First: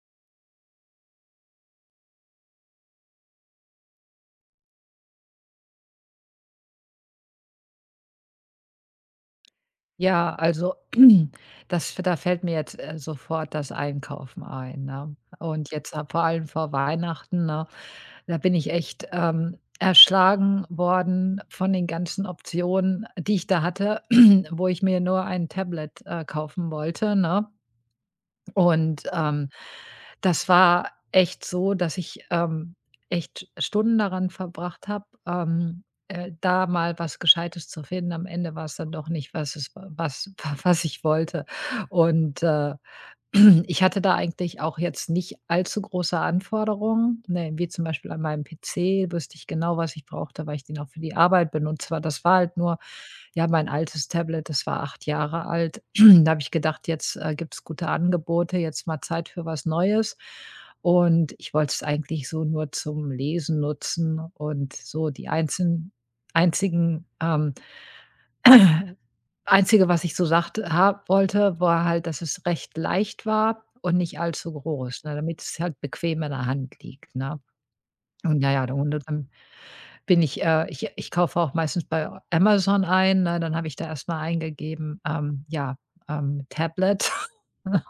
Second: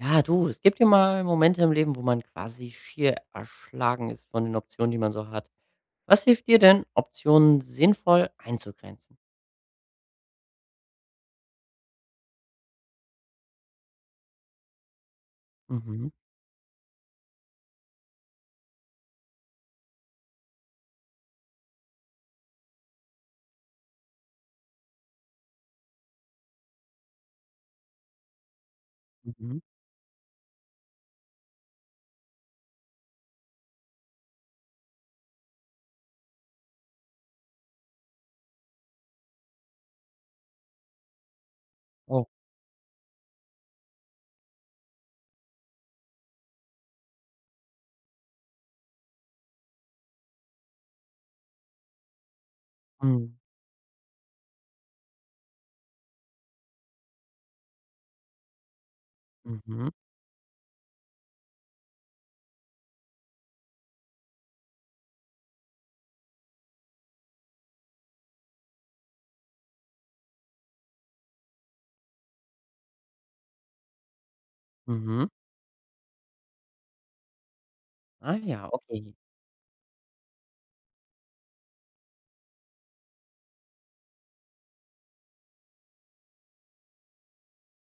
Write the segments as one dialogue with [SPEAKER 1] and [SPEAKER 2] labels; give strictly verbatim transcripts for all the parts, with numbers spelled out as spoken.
[SPEAKER 1] Ja, du, es gibt ja mal Momente im Leben, wo man quasi schier erschlagen ist von den Optionen, die man so hat. Was hilft dir denn, Optionen sinnvoll einzugrenzen?
[SPEAKER 2] Ja, also das da fällt mir jetzt, äh, sofort das Einkaufen ein, ne? Und jetzt äh,
[SPEAKER 1] Mhm,
[SPEAKER 2] vor allem vor Weihnachten, ne, da bin ich echt, ähm, erschlagen worden von den ganzen Optionen, die ich da hatte, wo ich mir nur ein Tablet, äh, kaufen wollte, ne? Und, ähm,
[SPEAKER 1] mhm.
[SPEAKER 2] das war echt so, dass ich, ähm, echt Stunden daran verbracht habe, ähm, äh, da mal was Gescheites zu finden. Am Ende war es dann doch nicht, was es wa was was ich wollte.
[SPEAKER 1] Oh,
[SPEAKER 2] Und, äh, ich hatte da eigentlich auch jetzt nicht allzu große Anforderungen, ne, wie zum Beispiel an meinem P C. Wusste ich genau, was ich brauchte, weil ich den auch für die Arbeit benutzt war. Das war halt nur
[SPEAKER 1] mhm,
[SPEAKER 2] ja, mein altes Tablet, das war acht Jahre alt. Da habe ich gedacht: „Jetzt, äh, gibt es gute Angebote, jetzt mal Zeit für was
[SPEAKER 1] mhm,
[SPEAKER 2] Neues.“ Und ich wollte es eigentlich so nur zum Lesen nutzen und so die einzelnen einzigen, ähm, Einzige, was ich so sagte ha wollte, war halt, dass es recht leicht war und nicht allzu groß, ne,
[SPEAKER 1] mhm.
[SPEAKER 2] damit es halt bequem in der Hand liegt, ne?
[SPEAKER 1] Ah
[SPEAKER 2] Und ja, ja,
[SPEAKER 1] ja,
[SPEAKER 2] der Hunde
[SPEAKER 1] okay.
[SPEAKER 2] dann bin ich äh, ich ich kaufe auch meistens bei Amazon ein, ne? Dann habe ich da erst mal eingegeben, ähm, ja, ähm, Tablet.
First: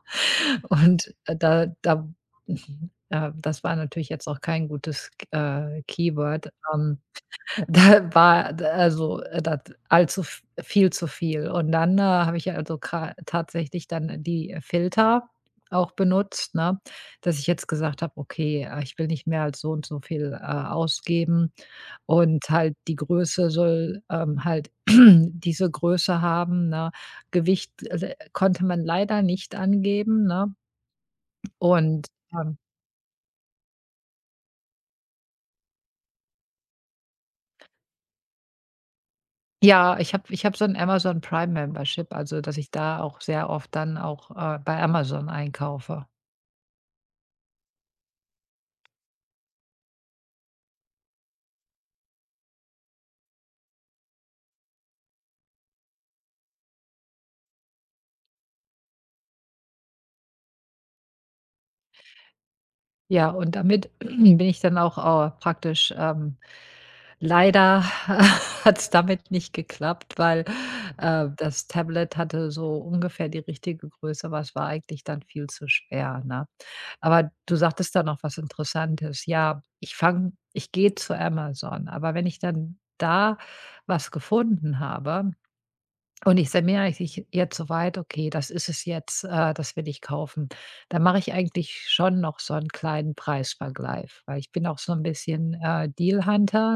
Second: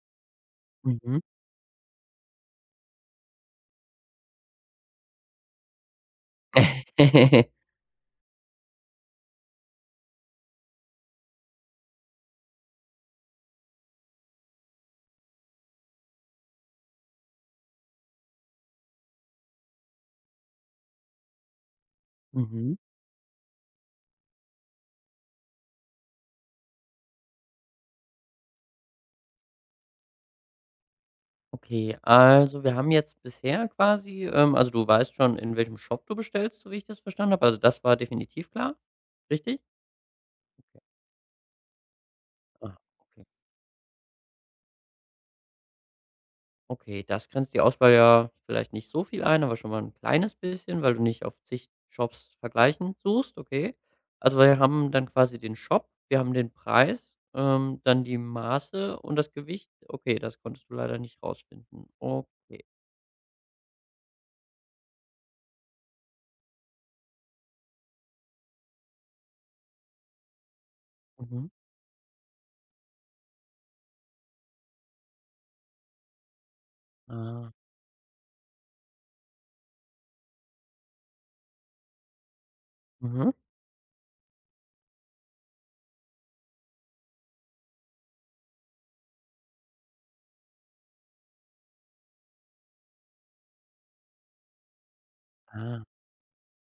[SPEAKER 2] Und
[SPEAKER 1] Mhm.
[SPEAKER 2] äh, da da äh, das war natürlich jetzt auch kein gutes, äh, Keyword, ähm da war d also, äh, das allzu v viel zu viel. Und dann, äh, habe ich also gra tatsächlich dann die äh, Filter auch benutzt, ne, dass ich jetzt gesagt habe: „Okay, äh, ich will nicht mehr als so und so viel, äh, ausgeben und halt
[SPEAKER 1] Mhm.
[SPEAKER 2] die Größe soll, ähm, halt diese Größe haben“, ne? Gewicht, äh, konnte man leider nicht angeben, ne?
[SPEAKER 1] Okay,
[SPEAKER 2] Und, ähm
[SPEAKER 1] also wir haben jetzt bisher quasi ähm, also du weißt schon, in welchem Shop du bestellst, so wie ich das verstanden habe. Also das war definitiv klar, richtig?
[SPEAKER 2] ja, ich habe ich habe so ein
[SPEAKER 1] Okay.
[SPEAKER 2] Amazon Prime Membership, also, dass ich
[SPEAKER 1] Ah,
[SPEAKER 2] da auch
[SPEAKER 1] okay.
[SPEAKER 2] sehr oft dann auch, äh, bei Amazon einkaufe.
[SPEAKER 1] Okay, das grenzt die Auswahl ja vielleicht nicht so viel ein, aber schon mal ein kleines bisschen, weil du nicht auf zig Shops vergleichen suchst, okay. Also, wir haben dann quasi den Shop, wir haben den Preis, ähm, dann die Maße und das Gewicht. Okay, das konntest du leider nicht rausfinden. Okay.
[SPEAKER 2] Ja, und damit bin ich dann auch, äh, praktisch, ähm leider hat es damit nicht geklappt, weil, äh,
[SPEAKER 1] Mhm.
[SPEAKER 2] das Tablet hatte so ungefähr die richtige Größe, aber es war eigentlich dann viel zu schwer, ne? Aber
[SPEAKER 1] Ah,
[SPEAKER 2] du sagtest da noch was Interessantes. Ja, ich fange ich gehe zu Amazon, aber wenn ich dann
[SPEAKER 1] mhm.
[SPEAKER 2] da was gefunden habe und ich sage mir eigentlich jetzt soweit: „Okay, das ist es jetzt, äh, das will ich kaufen.“ Dann mache ich eigentlich schon noch so einen kleinen Preisvergleich, weil ich bin auch so ein bisschen,
[SPEAKER 1] Ah,
[SPEAKER 2] äh, deal,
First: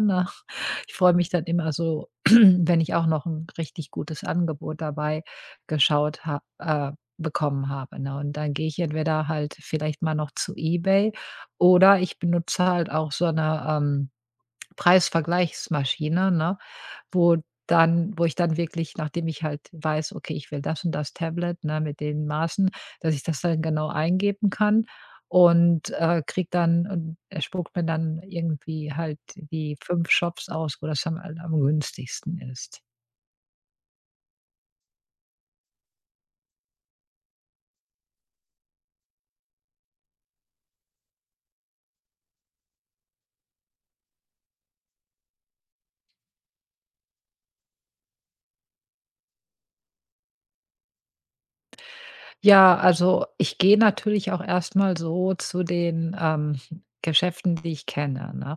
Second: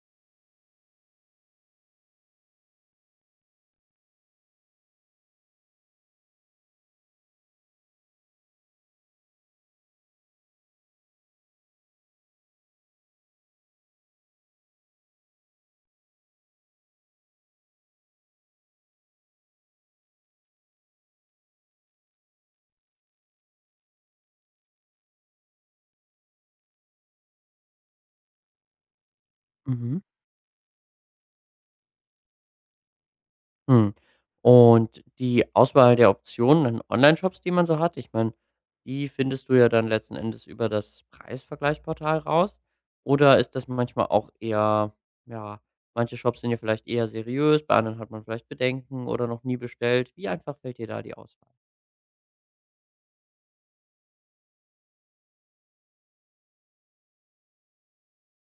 [SPEAKER 2] ne? Ich freue mich dann immer so, wenn ich auch noch ein richtig gutes Angebot dabei geschaut ha äh, bekommen habe, ne? Und dann gehe ich entweder halt vielleicht mal noch zu eBay oder ich benutze halt auch so eine ähm, Preisvergleichsmaschine, ne? Wo dann wo ich dann wirklich, nachdem ich halt weiß: „Okay, ich will das und das Tablet, ne, mit den Maßen“, dass ich das dann genau eingeben kann und, äh, kriege dann und er spuckt mir dann irgendwie halt die
[SPEAKER 1] mhm.
[SPEAKER 2] fünf Shops aus, wo das dann halt am günstigsten ist.
[SPEAKER 1] Mhm. Und die Auswahl der Optionen an Online-Shops, die man so hat, ich meine, die findest du ja dann letzten Endes über das Preisvergleichsportal raus? Oder ist das manchmal auch eher, ja, manche Shops sind ja vielleicht eher seriös, bei anderen hat man vielleicht Bedenken oder noch nie bestellt. Wie einfach fällt dir da die Auswahl?
[SPEAKER 2] Ja, also, ich gehe natürlich auch erstmal so zu den, ähm, Geschäften, die ich kenne, ne?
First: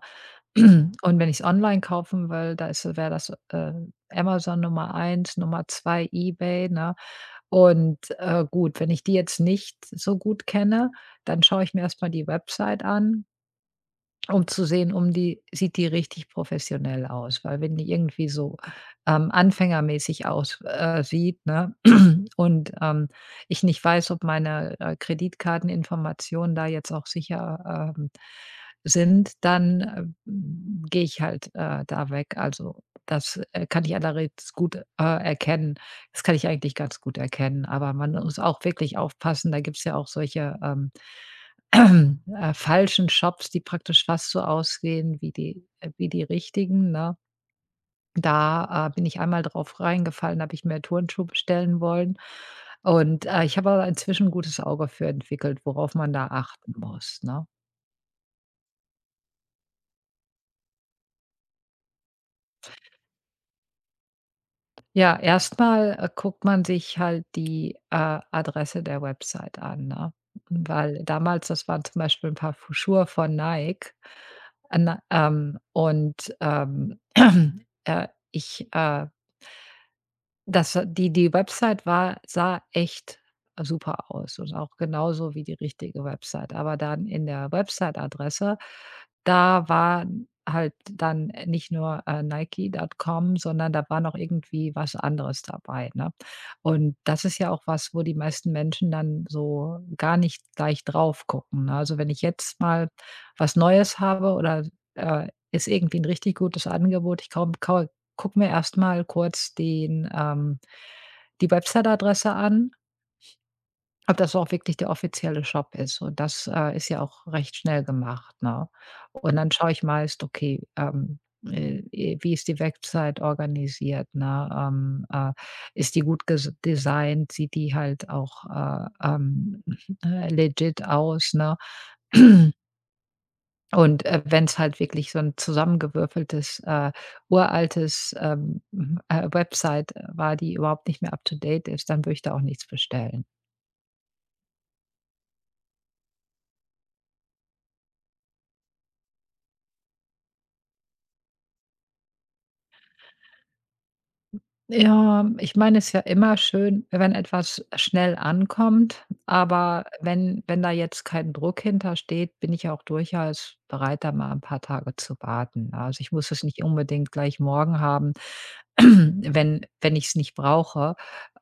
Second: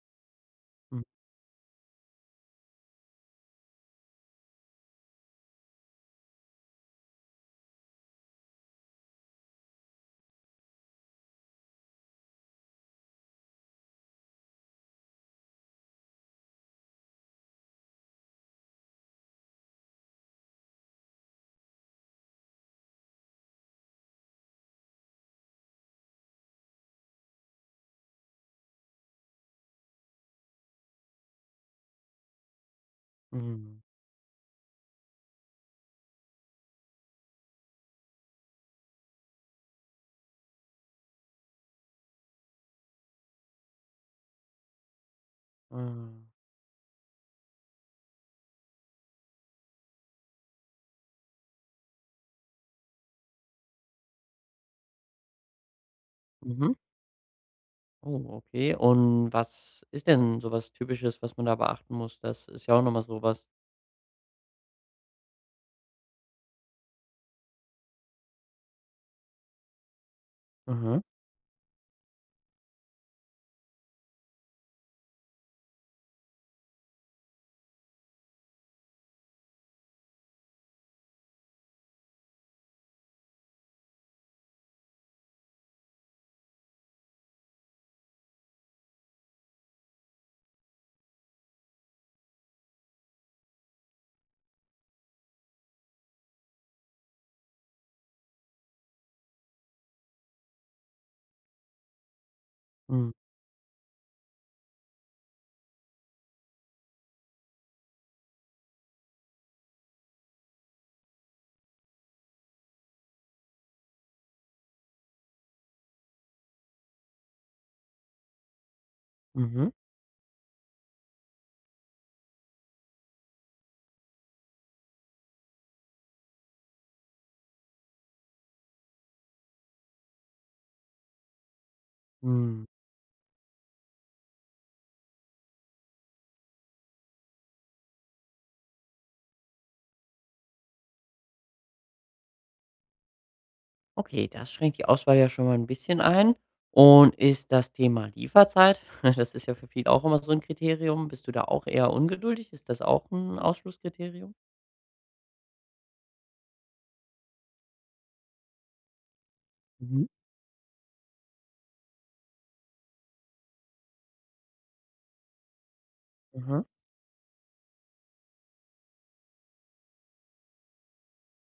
[SPEAKER 1] Hm,
[SPEAKER 2] Und wenn ich es online kaufen will, da ist wäre das, äh, Amazon Nummer eins, Nummer zwei eBay, ne? Und, äh, gut, wenn ich die jetzt nicht so gut kenne, dann schaue ich mir erstmal die Website an, um zu sehen, um die, sieht die richtig professionell aus? Weil wenn die irgendwie so, ähm, anfängermäßig aussieht äh, sieht, ne, Mhm. und, ähm, ich nicht weiß, ob meine, äh, Kreditkarteninformationen da jetzt auch sicher, ähm, sind, dann, äh, hm, gehe ich halt, äh, da weg. Also, das, äh,
[SPEAKER 1] mhm.
[SPEAKER 2] kann ich allerdings gut, äh, erkennen. Das kann ich eigentlich ganz gut erkennen, aber man muss auch wirklich aufpassen. Da gibt es ja auch solche, ähm, äh, falschen Shops, die praktisch fast so aussehen wie die äh,
[SPEAKER 1] Ah,
[SPEAKER 2] wie die richtigen, ne? Da, äh, bin ich einmal drauf reingefallen, habe ich mir Turnschuhe bestellen wollen. Und, äh, ich habe aber inzwischen 'n gutes Auge für entwickelt, worauf man da
[SPEAKER 1] mhm.
[SPEAKER 2] achten muss, ne?
[SPEAKER 1] Oh, okay. Und was ist denn so was Typisches, was man da beachten muss? Das ist ja auch noch mal so.
[SPEAKER 2] Ja, erstmal äh, guckt man sich halt die, äh, Adresse der Website an, ne?
[SPEAKER 1] Mhm.
[SPEAKER 2] Weil damals das waren zum Beispiel ein paar Fu Schuhe von Nike. An ähm, und, ähm, äh, ich, äh das äh, die die Website war sah echt super aus und auch genauso wie die richtige Website. Aber dann in der Website-Adresse, da war halt dann nicht nur, äh, Nike Punkt com, sondern da war noch irgendwie was anderes dabei, ne? Und das ist ja auch was, wo die meisten Menschen dann so gar nicht gleich drauf gucken, ne? Also, wenn ich jetzt mal
[SPEAKER 1] Mhm.
[SPEAKER 2] was Neues habe oder, äh, ist irgendwie ein richtig gutes Angebot, ich kaum gucke mir erstmal kurz den ähm, die Website-Adresse an, ob das auch wirklich der offizielle Shop ist. Und das, äh, ist ja auch recht schnell gemacht, ne? Und dann
[SPEAKER 1] Mhm.
[SPEAKER 2] schaue ich meist, okay, ähm, äh, äh, wie ist die Website organisiert, ne? Ähm, äh, ist die gut ges designt? Sieht die halt auch, äh, ähm, legit aus, ne?
[SPEAKER 1] Mhm.
[SPEAKER 2] Und, äh, wenn es halt wirklich so ein zusammengewürfeltes, äh, uraltes, ähm, hm, äh, Website äh, war, die überhaupt nicht mehr up to date ist, dann würde ich da auch nichts bestellen.
[SPEAKER 1] Okay, das schränkt die Auswahl ja schon mal ein bisschen ein. Und ist das Thema Lieferzeit das ist ja für viele auch immer so ein Kriterium. Bist du da auch eher ungeduldig? Ist das auch ein Ausschlusskriterium?
[SPEAKER 2] Ja, ich meine, es ist ja immer schön, wenn etwas schnell ankommt, aber
[SPEAKER 1] Mhm.
[SPEAKER 2] wenn wenn da jetzt kein Druck hintersteht, bin ich auch durchaus bereit, da mal ein paar Tage zu warten. Also, ich muss es
[SPEAKER 1] Mhm.
[SPEAKER 2] nicht unbedingt gleich morgen haben, wenn wenn ich es nicht brauche.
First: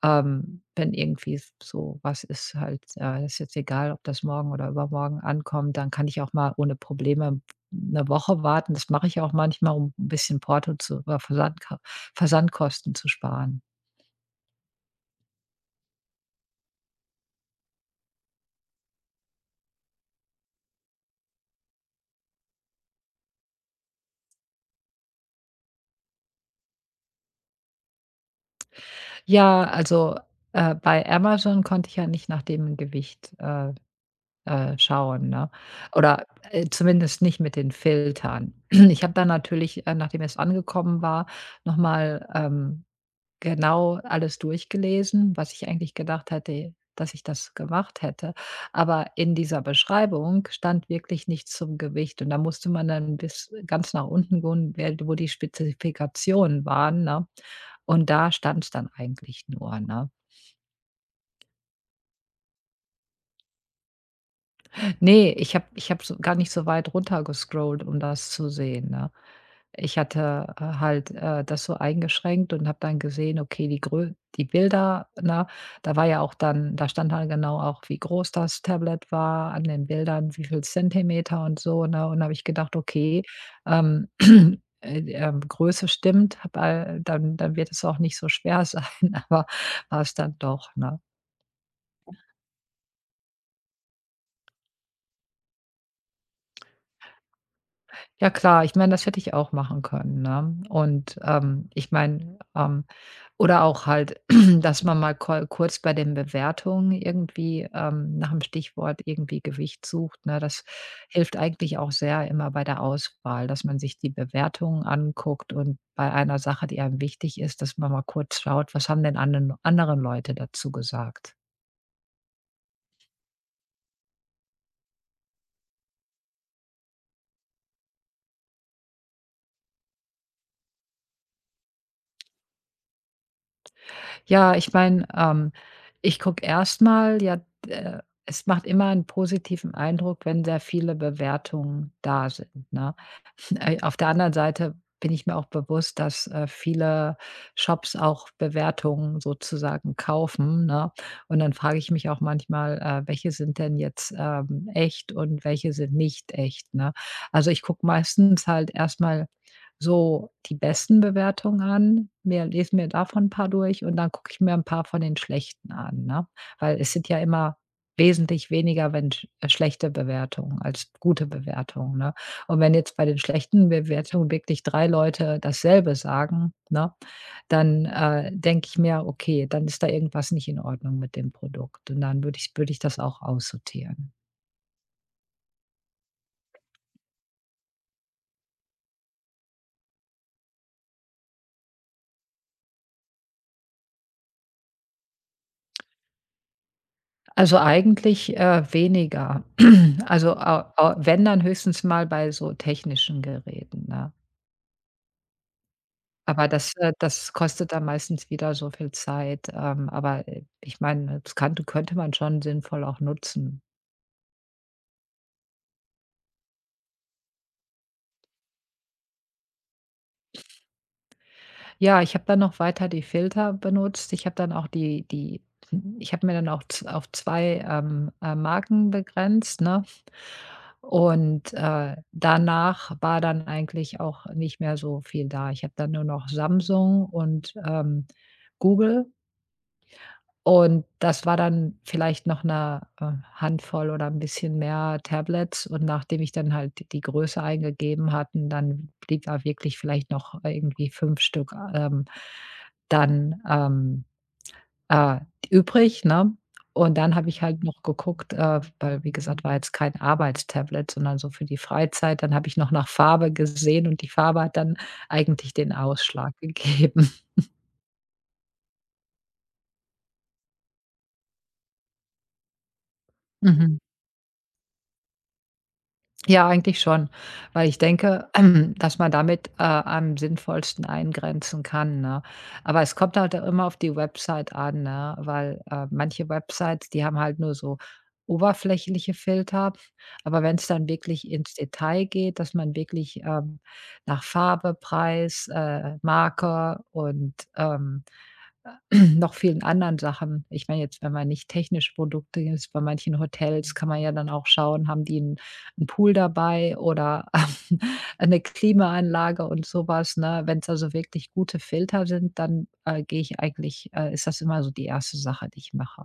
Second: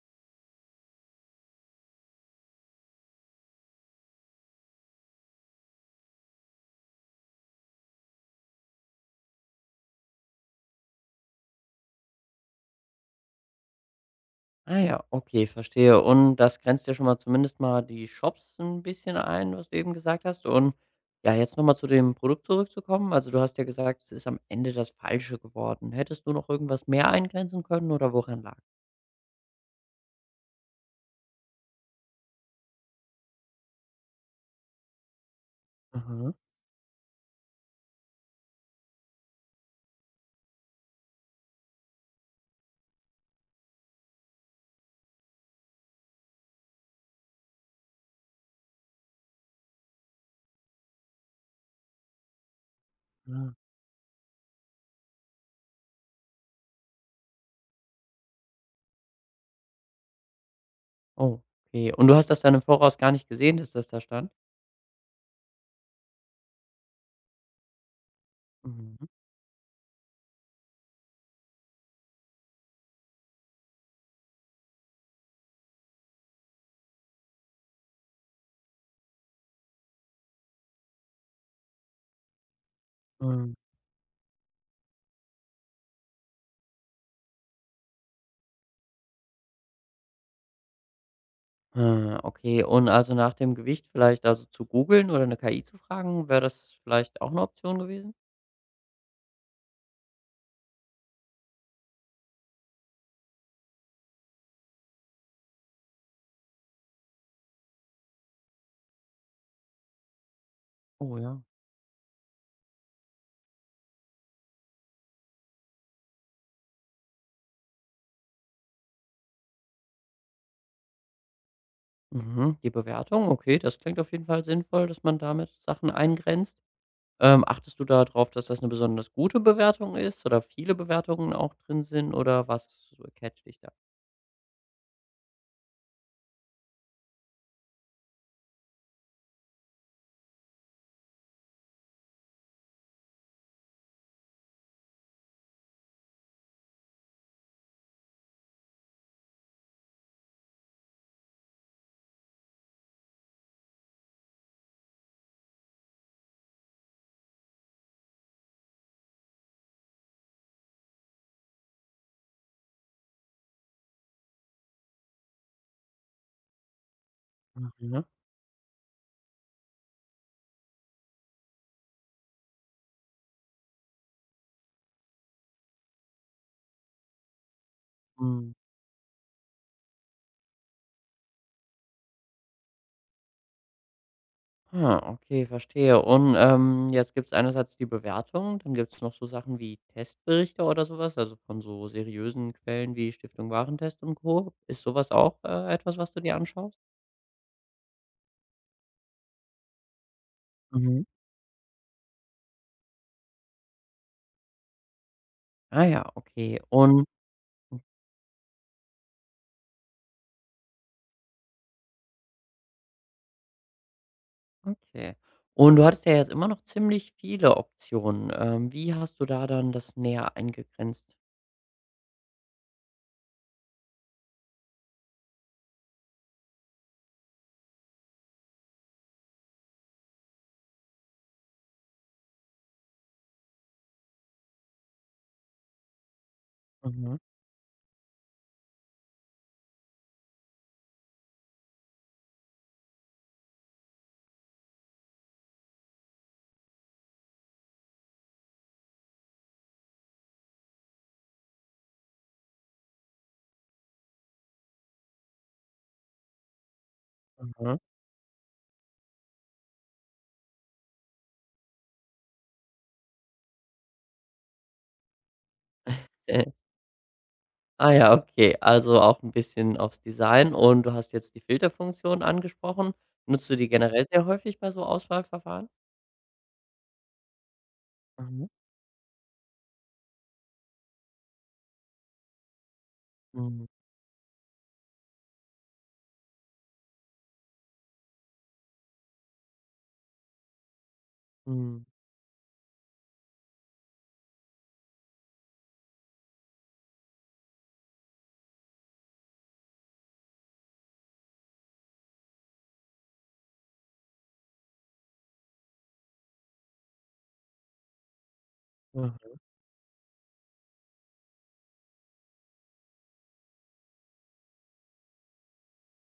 [SPEAKER 2] Ähm, wenn irgendwie s so was ist halt, äh ist jetzt egal, ob das morgen oder übermorgen ankommt, dann kann ich auch mal ohne Probleme eine Woche warten. Das mache ich auch manchmal, um ein bisschen Porto zu oder Versand Versandkosten zu sparen.
[SPEAKER 1] Ah ja, okay, verstehe. Und das grenzt ja schon mal zumindest mal die Shops ein bisschen ein, was du eben gesagt hast. Und ja, jetzt noch mal zu dem Produkt zurückzukommen. Also, du hast ja gesagt, es ist am Ende das Falsche geworden. Hättest du noch irgendwas mehr eingrenzen können oder woran lag?
[SPEAKER 2] Ja, also, äh, bei Amazon konnte ich ja nicht nach dem Gewicht, äh, äh, schauen, ne? Oder,
[SPEAKER 1] Mhm.
[SPEAKER 2] äh, zumindest nicht mit den Filtern. Ich habe dann natürlich, äh, nachdem es angekommen war, noch mal, ähm, genau alles durchgelesen, was ich eigentlich gedacht hätte, dass ich das gemacht hätte. Aber in dieser Beschreibung stand wirklich nichts zum Gewicht und da musste man dann bis ganz nach unten gehen, wer wo die Spezifikationen waren, ne? Und da stand's dann eigentlich nur, ne?
[SPEAKER 1] Oh, okay. Und du hast das dann im Voraus gar nicht gesehen, dass das da stand?
[SPEAKER 2] Ne, ich habe ich habe so gar nicht so weit runter gescrollt, um das zu sehen,
[SPEAKER 1] Mhm.
[SPEAKER 2] ne? Ich hatte, äh, halt, äh, das so eingeschränkt und habe dann gesehen, okay, die Grö die Bilder, ne? Da war ja auch dann da stand halt genau auch, wie groß das Tablet war an den Bildern, wie viel Zentimeter und so, ne? Und da habe ich gedacht: „Okay,
[SPEAKER 1] Mhm.
[SPEAKER 2] ähm, äh, ähm, Größe stimmt, habe, äh dann dann wird es auch nicht so schwer sein“, aber war's dann doch, ne?
[SPEAKER 1] Ah, okay. Und also nach dem Gewicht vielleicht also zu googeln oder 'ne K I zu fragen, wäre das vielleicht auch eine Option gewesen?
[SPEAKER 2] Ja klar, ich meine, das hätte ich auch machen können, ne? Und, ähm, ich meine, ähm oder auch halt, dass man mal ko kurz bei den Bewertungen irgendwie, ähm, nach dem Stichwort irgendwie Gewicht sucht, ne? Das
[SPEAKER 1] Oh
[SPEAKER 2] hilft
[SPEAKER 1] ja.
[SPEAKER 2] eigentlich auch sehr immer bei der Auswahl, dass man sich die Bewertungen anguckt und bei einer Sache, die einem wichtig ist, dass man mal kurz schaut, was haben denn anden andere Leute dazu gesagt?
[SPEAKER 1] Mhm. Die Bewertung, okay, das klingt auf jeden Fall sinnvoll, dass man damit Sachen eingrenzt. Ähm, achtest du darauf, dass das eine besonders gute Bewertung ist oder viele Bewertungen auch drin sind oder was catcht dich da?
[SPEAKER 2] Ja, ich meine, ähm, ich gucke erstmal, ja, äh, es macht immer einen positiven Eindruck, wenn sehr viele Bewertungen da sind, ne? Äh, auf der anderen Seite bin ich mir auch bewusst, dass, äh, viele Shops auch Bewertungen sozusagen kaufen, ne? Und dann frage ich mich auch manchmal, äh, welche sind denn jetzt, ähm, echt und welche sind nicht echt, ne? Also, ich gucke meistens halt erstmal so die besten Bewertungen an, mir lese mir davon ein paar durch und dann gucke ich mir ein paar von den schlechten an, ne? Weil es sind ja immer
[SPEAKER 1] Mhm, ne?
[SPEAKER 2] wesentlich weniger, wenn sch äh, schlechte Bewertungen als gute Bewertungen, ne? Und wenn jetzt bei den schlechten Bewertungen wirklich drei Leute dasselbe sagen, ne, dann, äh,
[SPEAKER 1] Mhm.
[SPEAKER 2] denke ich mir: „Okay, dann ist da irgendwas nicht in Ordnung mit dem Produkt.“ Und dann würde ich würde ich das auch aussortieren.
[SPEAKER 1] Ah, okay, verstehe. Und, ähm, jetzt gibt's einerseits die Bewertung, dann gibt's noch so Sachen wie Testberichte oder sowas. Also von so seriösen Quellen wie Stiftung Warentest und Co. Ist sowas auch, äh, etwas, was du dir anschaust?
[SPEAKER 2] Also eigentlich, äh, weniger. Also, au au
[SPEAKER 1] Mhm.
[SPEAKER 2] wenn, dann höchstens mal bei so technischen Geräten, ne?
[SPEAKER 1] Ah ja,
[SPEAKER 2] Aber
[SPEAKER 1] okay.
[SPEAKER 2] das äh,
[SPEAKER 1] Und
[SPEAKER 2] das kostet dann meistens wieder so viel Zeit. Ähm, aber, äh, ich meine, das kann könnte man schon sinnvoll auch nutzen.
[SPEAKER 1] okay. Und du hattest ja jetzt immer noch ziemlich viele Optionen. Ähm, wie hast du da dann das näher eingegrenzt?
[SPEAKER 2] Ja, ich habe dann noch weiter die Filter benutzt. Ich habe dann auch die die ich habe mir dann auch z auf zwei ähm, äh, Marken begrenzt, ne? Und, äh, danach war dann eigentlich auch nicht mehr so viel da. Ich habe dann nur noch Samsung
[SPEAKER 1] Mhm,
[SPEAKER 2] und, ähm, Google und das war dann vielleicht noch eine äh, Handvoll oder ein bisschen mehr Tablets und nachdem ich dann halt d die Größe eingegeben hatten, dann blieb da wirklich vielleicht noch irgendwie fünf Stück, ähm, dann, ähm, äh, übrig, ne? Und dann habe ich halt
[SPEAKER 1] mhm.
[SPEAKER 2] noch geguckt, äh, weil wie gesagt, war jetzt kein Arbeitstablet, sondern so für die Freizeit. Dann habe ich noch nach Farbe gesehen und die Farbe hat dann eigentlich den Ausschlag gegeben.
[SPEAKER 1] Ah ja, okay. Also auch ein bisschen aufs Design und du hast jetzt die Filterfunktion angesprochen. Nutzt du die
[SPEAKER 2] Mhm.
[SPEAKER 1] generell sehr häufig bei so Auswahlverfahren?
[SPEAKER 2] Ja, eigentlich schon, weil ich denke,
[SPEAKER 1] Mhm.
[SPEAKER 2] dass man damit, äh, am sinnvollsten eingrenzen kann, ne? Aber es kommt halt auch immer
[SPEAKER 1] Mhm,
[SPEAKER 2] auf die Website an, ne? Weil, äh, manche Websites, die haben halt nur so oberflächliche Filter, aber wenn es dann wirklich ins
[SPEAKER 1] mhm,
[SPEAKER 2] Detail geht, dass man wirklich, ähm, nach Farbe, Preis, äh, Marke und, ähm, noch vielen anderen Sachen. Ich meine jetzt, wenn man nicht technische Produkte ist, bei manchen Hotels kann man ja dann auch schauen, haben die 'n 'n Pool dabei oder eine
[SPEAKER 1] mhm.
[SPEAKER 2] Klimaanlage und sowas. was, ne? Wenn's also wirklich gute Filter sind, dann, äh, gehe ich eigentlich äh, ist das immer so die erste Sache, die ich mache.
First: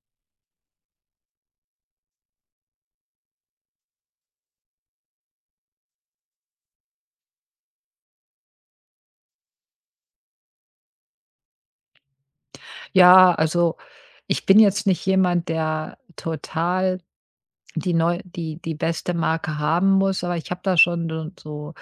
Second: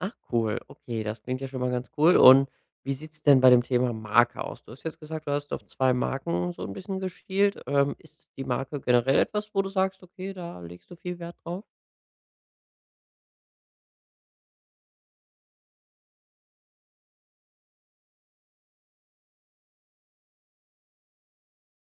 [SPEAKER 1] Ach cool, okay, das klingt ja schon mal ganz cool. Und wie sieht's denn bei dem Thema Marke aus? Du hast jetzt gesagt, du hast auf zwei Marken so ein bisschen geschielt. Ähm, ist die Marke generell etwas, wo du sagst: „Okay, da legst du viel Wert drauf?“
[SPEAKER 2] Ja, also, ich bin jetzt nicht jemand, der total Die neu die die beste Marke haben muss, aber ich habe da schon so so,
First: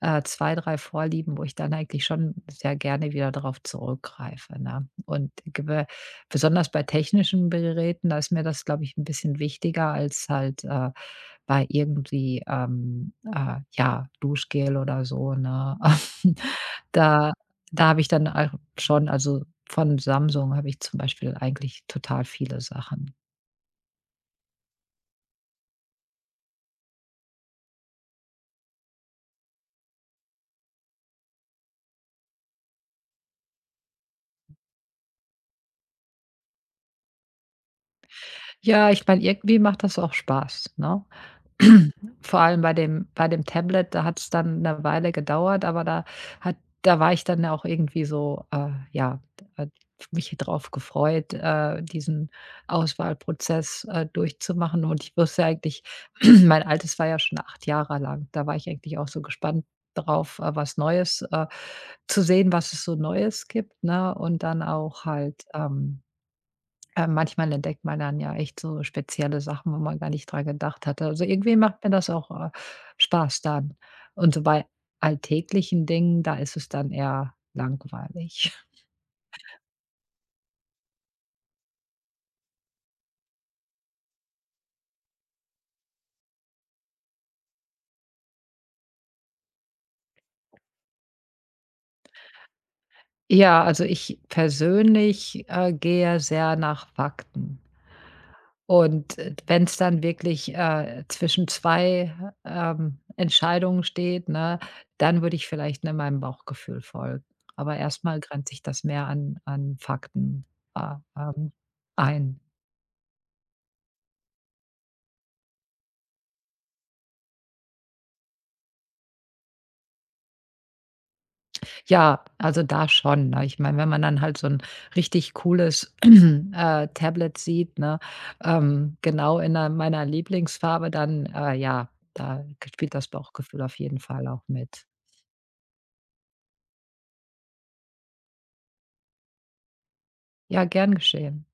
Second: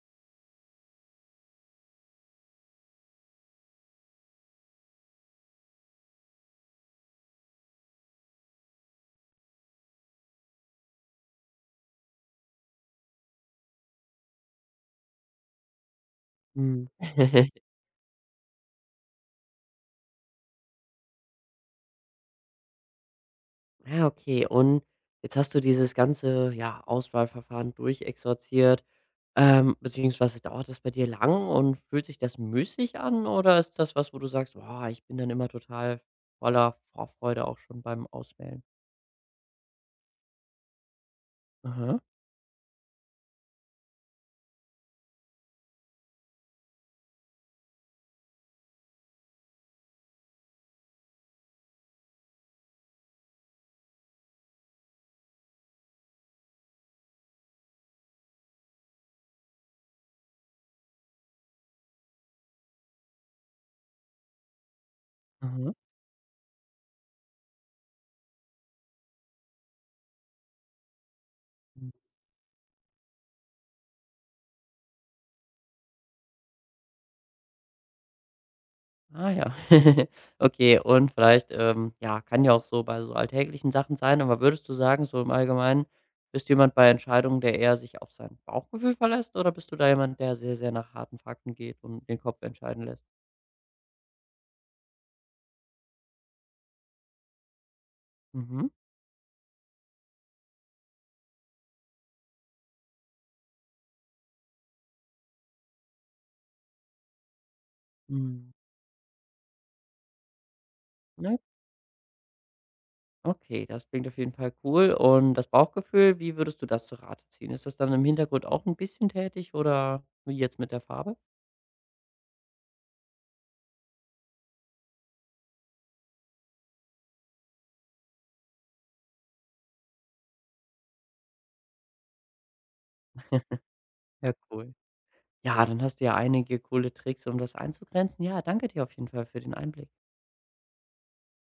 [SPEAKER 2] äh, zwei, drei Vorlieben, wo ich dann eigentlich schon sehr gerne wieder drauf zurückgreife, ne? Und gebe besonders bei technischen Geräten, da ist mir das, glaube ich, ein bisschen wichtiger als halt, äh, bei irgendwie, ähm, äh, ja, Duschgel oder so, ne?
[SPEAKER 1] Mhm.
[SPEAKER 2] Da da habe ich dann auch schon also, von Samsung habe ich zum Beispiel eigentlich total viele Sachen.
[SPEAKER 1] Ja, okay. Und jetzt hast du dieses ganze, ja, Auswahlverfahren durchexorziert. Ähm, beziehungsweise dauert das bei dir lang und fühlt sich das müßig an oder ist das was, wo du sagst, boah, ich bin dann immer total voller Vorfreude auch schon beim Auswählen?
[SPEAKER 2] Ja, ich meine, irgendwie macht das auch Spaß, ne?
[SPEAKER 1] Aha,
[SPEAKER 2] Vor allem bei dem bei dem Tablet, da hat es dann eine Weile gedauert, aber da hat da war ich dann ja auch irgendwie so, äh, ja, äh, mich drauf gefreut, äh, diesen Auswahlprozess, äh, durchzumachen. Und ich wusste eigentlich mein altes war ja schon acht Jahre lang. Da war ich eigentlich auch so gespannt drauf, äh, was Neues, äh zu sehen, was es so Neues gibt, ne? Und dann auch halt,
[SPEAKER 1] aha.
[SPEAKER 2] ähm äh, manchmal entdeckt man dann ja echt so spezielle Sachen, wo man gar nicht dran gedacht hatte. Also irgendwie macht
[SPEAKER 1] Mhm.
[SPEAKER 2] mir das auch, äh, Spaß dann. Und so bei alltäglichen Dingen, da ist es dann eher langweilig.
[SPEAKER 1] Ah ja. Okay, und vielleicht, ähm ja, kann ja auch so bei so alltäglichen Sachen sein, aber würdest du sagen, so im Allgemeinen, bist du jemand bei Entscheidungen, der eher sich auf sein Bauchgefühl verlässt oder bist du da jemand, der sehr, sehr nach harten Fakten geht und den Kopf entscheiden lässt?
[SPEAKER 2] Ja, also ich persönlich, äh, gehe sehr nach Fakten.
[SPEAKER 1] Mhm.
[SPEAKER 2] Und wenn es dann wirklich, äh, zwischen zwei ähm, Entscheidungen steht, ne, dann würde ich vielleicht, ne, meinem Bauchgefühl folgen. Aber erstmal
[SPEAKER 1] Mhm.
[SPEAKER 2] grenze ich das mehr an an Fakten, äh,
[SPEAKER 1] Ne?
[SPEAKER 2] ähm, ein.
[SPEAKER 1] Okay, das klingt auf jeden Fall cool. Und das Bauchgefühl, wie würdest du das zu Rate ziehen? Ist das dann im Hintergrund auch ein bisschen tätig oder wie jetzt mit der Farbe?
[SPEAKER 2] Ja, also da schon, ne? Ich meine, wenn man dann halt so ein richtig cooles, äh, Tablet sieht, ne, ähm, genau in der meiner Lieblingsfarbe, dann, äh, ja, da spielt das Bauchgefühl auf jeden Fall
[SPEAKER 1] Ja,
[SPEAKER 2] auch
[SPEAKER 1] cool.
[SPEAKER 2] mit.
[SPEAKER 1] Ja, dann hast du ja einige coole Tricks, um das einzugrenzen. Ja, danke dir auf jeden Fall für den Einblick.
[SPEAKER 2] Ja, gern geschehen.